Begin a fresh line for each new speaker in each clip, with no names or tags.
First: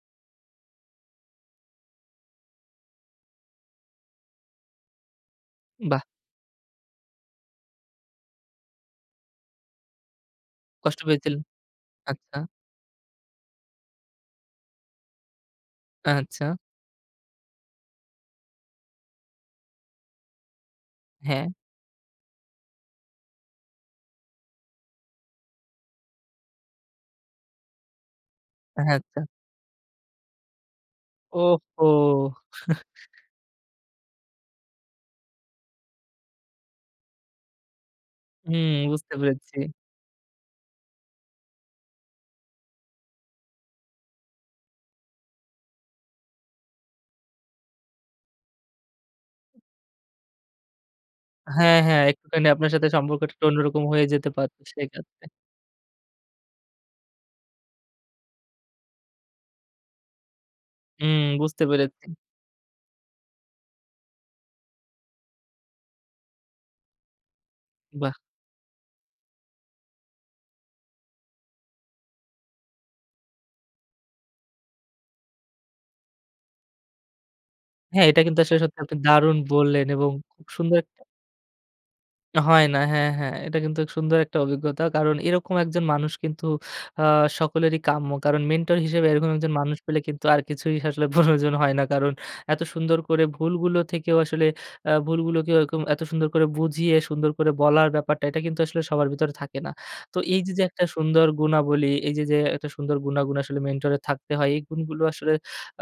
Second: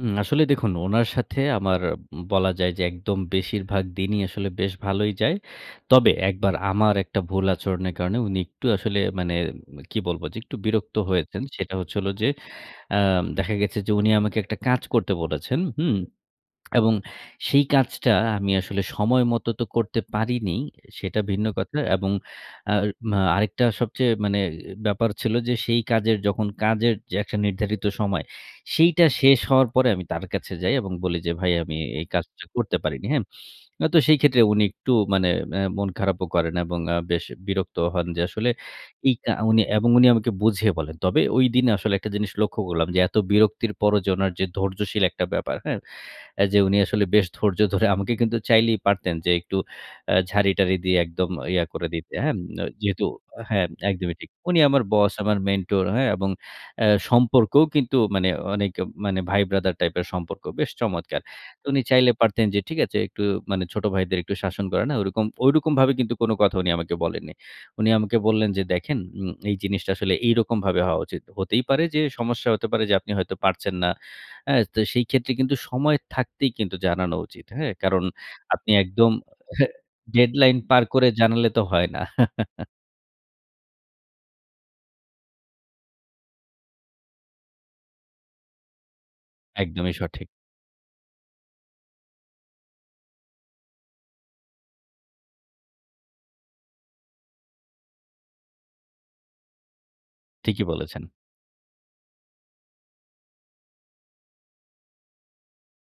হুম, আসলে দেখুন ওনার সাথে আমার বলা যায় যে, একদম বেশিরভাগ দিনই আসলে বেশ ভালোই যায়।
বাহ!
তবে ১ বার আমার একটা ভুল আচরণের কারণে উনি একটু আসলে মানে উম কি বলব? যে একটু বিরক্ত
কষ্ট পেয়েছিলেন।
হয়েছেন। সেটা হচ্ছে হলো যে,
আচ্ছা।
অ্যা দেখা গেছে যে উনি আমাকে একটা কাজ করতে বলেছেন। হুম?
আচ্ছা।
এবং সেই কাজটা আমি আসলে সময়মত তো করতে পারিনি, সেটা ভিন্ন
হ্যাঁ।
কথা। এবং আর আ আরেকটা সবচেয়ে মানে, এ ব্যাপার ছিল যে, সেই কাজের যখন কাজের একটা নির্ধারিত সময়,
হ্যাঁ,
সেইটা
আচ্ছা।
শেষ হওয়ার পরে আমি তার কাছে যাই। এবং বলি যে,
ও
"ভাই আমি
হো!
এই কাজটা করতে পারিনি।" হ্যাঁ? অ তো সেই ক্ষেত্রে উনি একটু মানে অ্যা মন খারাপও করেন। এবং আ বেশ বিরক্তও হন যে আসলে,
হুম। বুঝতে
এইকা
পেরেছি।
উনি এবং উনি আমাকে বুঝিয়ে বলেন। তবে ঐদিন আসলে একটা জিনিস লক্ষ্য করলাম যে, এত বিরক্তির পরও যে ওনার যে ধৈর্যশীল একটা ব্যাপার। হ্যাঁ? অ্যা যে উনি আসলে বেশ ধৈর্য ধরে, আমাকে কিন্তু চাইলেই পারতেন যে একটু অ্যা ঝাড়ি-টাড়ি দিয়ে একদম ইয়া
হ্যাঁ,
করে
হ্যাঁ।
দিতে। হ্যাঁ? ম
একটুখানি আপনার সাথে
যেহেতু
সম্পর্কটা একটু
হ্যাঁ,
অন্যরকম হয়ে
একদমই
যেতে
ঠিক। উনি
পারতো,
আমার
সেই
বস,
কারণে।
আমার মেন্টর হ্যাঁ? এবং অ্যা সম্পর্কও কিন্তু মানে অনেক মানে, ভাই-ব্রাদার টাইপের সম্পর্ক, বেশ
হুম।
চমৎকার!
বুঝতে
তো উনি
পেরেছি।
চাইলে পারতেন যে ঠিক আছে একটু মানে, ছোট ভাইদের একটু শাসন করে না? ঐরকম। ঐরকম ভাবে কিন্তু কোন কথা উনি আমাকে বলেননি। উনি
বাহ!
আমাকে বললেন যে, "দেখেন উম এই জিনিসটা আসলে এইরকমভাবে হওয়া উচিত। হতেই পারে যে, সমস্যা হতে পারে যে আপনি হয়তো পারছেন না। হ্যাঁ? তো সেই ক্ষেত্রে কিন্তু সময় থাকতেই কিন্তু জানানো উচিত। হ্যাঁ? কারণ,
হ্যাঁ। এটা কিন্তু আসলে
আপনি
সত্যি, আপনি
একদম
দারুন বললেন। এবং খুব
ডেডলাইন
সুন্দর
পার
একটা
করে জানালে তো হয় না।"
হয় না। হ্যাঁ, হ্যাঁ। এটা কিন্তু সুন্দর একটা অভিজ্ঞতা। কারণ, এরকম একজন মানুষ কিন্তু আ সকলেরই কাম্য। কারণ, মেন্টর হিসেবে এরকম একজন মানুষ
একদমই
পেলে কিন্তু,
সঠিক।
আর কিছুই আসলে প্রয়োজন হয় না। কারণ, এত সুন্দর করে ভুলগুলো থেকেও আসলে, অ্যা ভুলগুলোকে এরকম এত সুন্দর করে বুঝিয়ে, সুন্দর করে বলার ব্যাপারটা এটা, কিন্তু আসলে সবার ভেতরে থাকে না। তো এই যে, যে
ঠিকই
একটা
বলেছেন।
সুন্দর গুনাবলি, এই যে, যে একটা সুন্দর গুনাগুণ আসলে মেন্টর এর থাকতে হয়। এই গুণগুলো আসলে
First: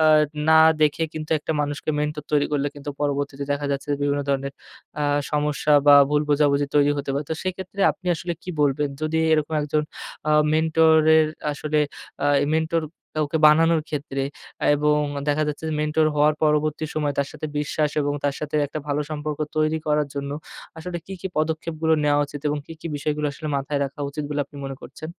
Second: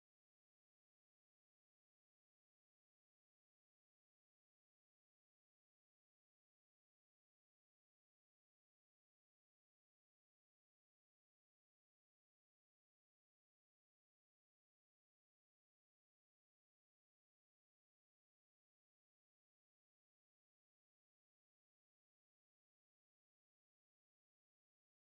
আ না দেখে কিন্তু, একটা মানুষকে মেন্টর তৈরি করলে, কিন্তু পরবর্তীতে দেখা যাচ্ছে বিভিন্ন ধরনের আ সমস্যা বা ভুল বোঝাবুঝি তৈরি হতে পারে। তো সেক্ষেত্রে আপনি আসলে কি বলবেন? যদি এরকম একজন আ মেন্টর-এর আসলে আ মেন্টর কাউকে বানানোর ক্ষেত্রে। এবং দেখা যাচ্ছে যে, মেন্টর হওয়ার পরবর্তী সময় তার সাথে বিশ্বাস এবং তার সাথে একটা ভালো সম্পর্ক তৈরি করার জন্য আসলে, কী, কী পদক্ষেপগুলো নেয়া উচিত? এবং কি, কি বিষয়গুলো আসলে মাথায় রাখা উচিত বলে আপনি মনে করছেন?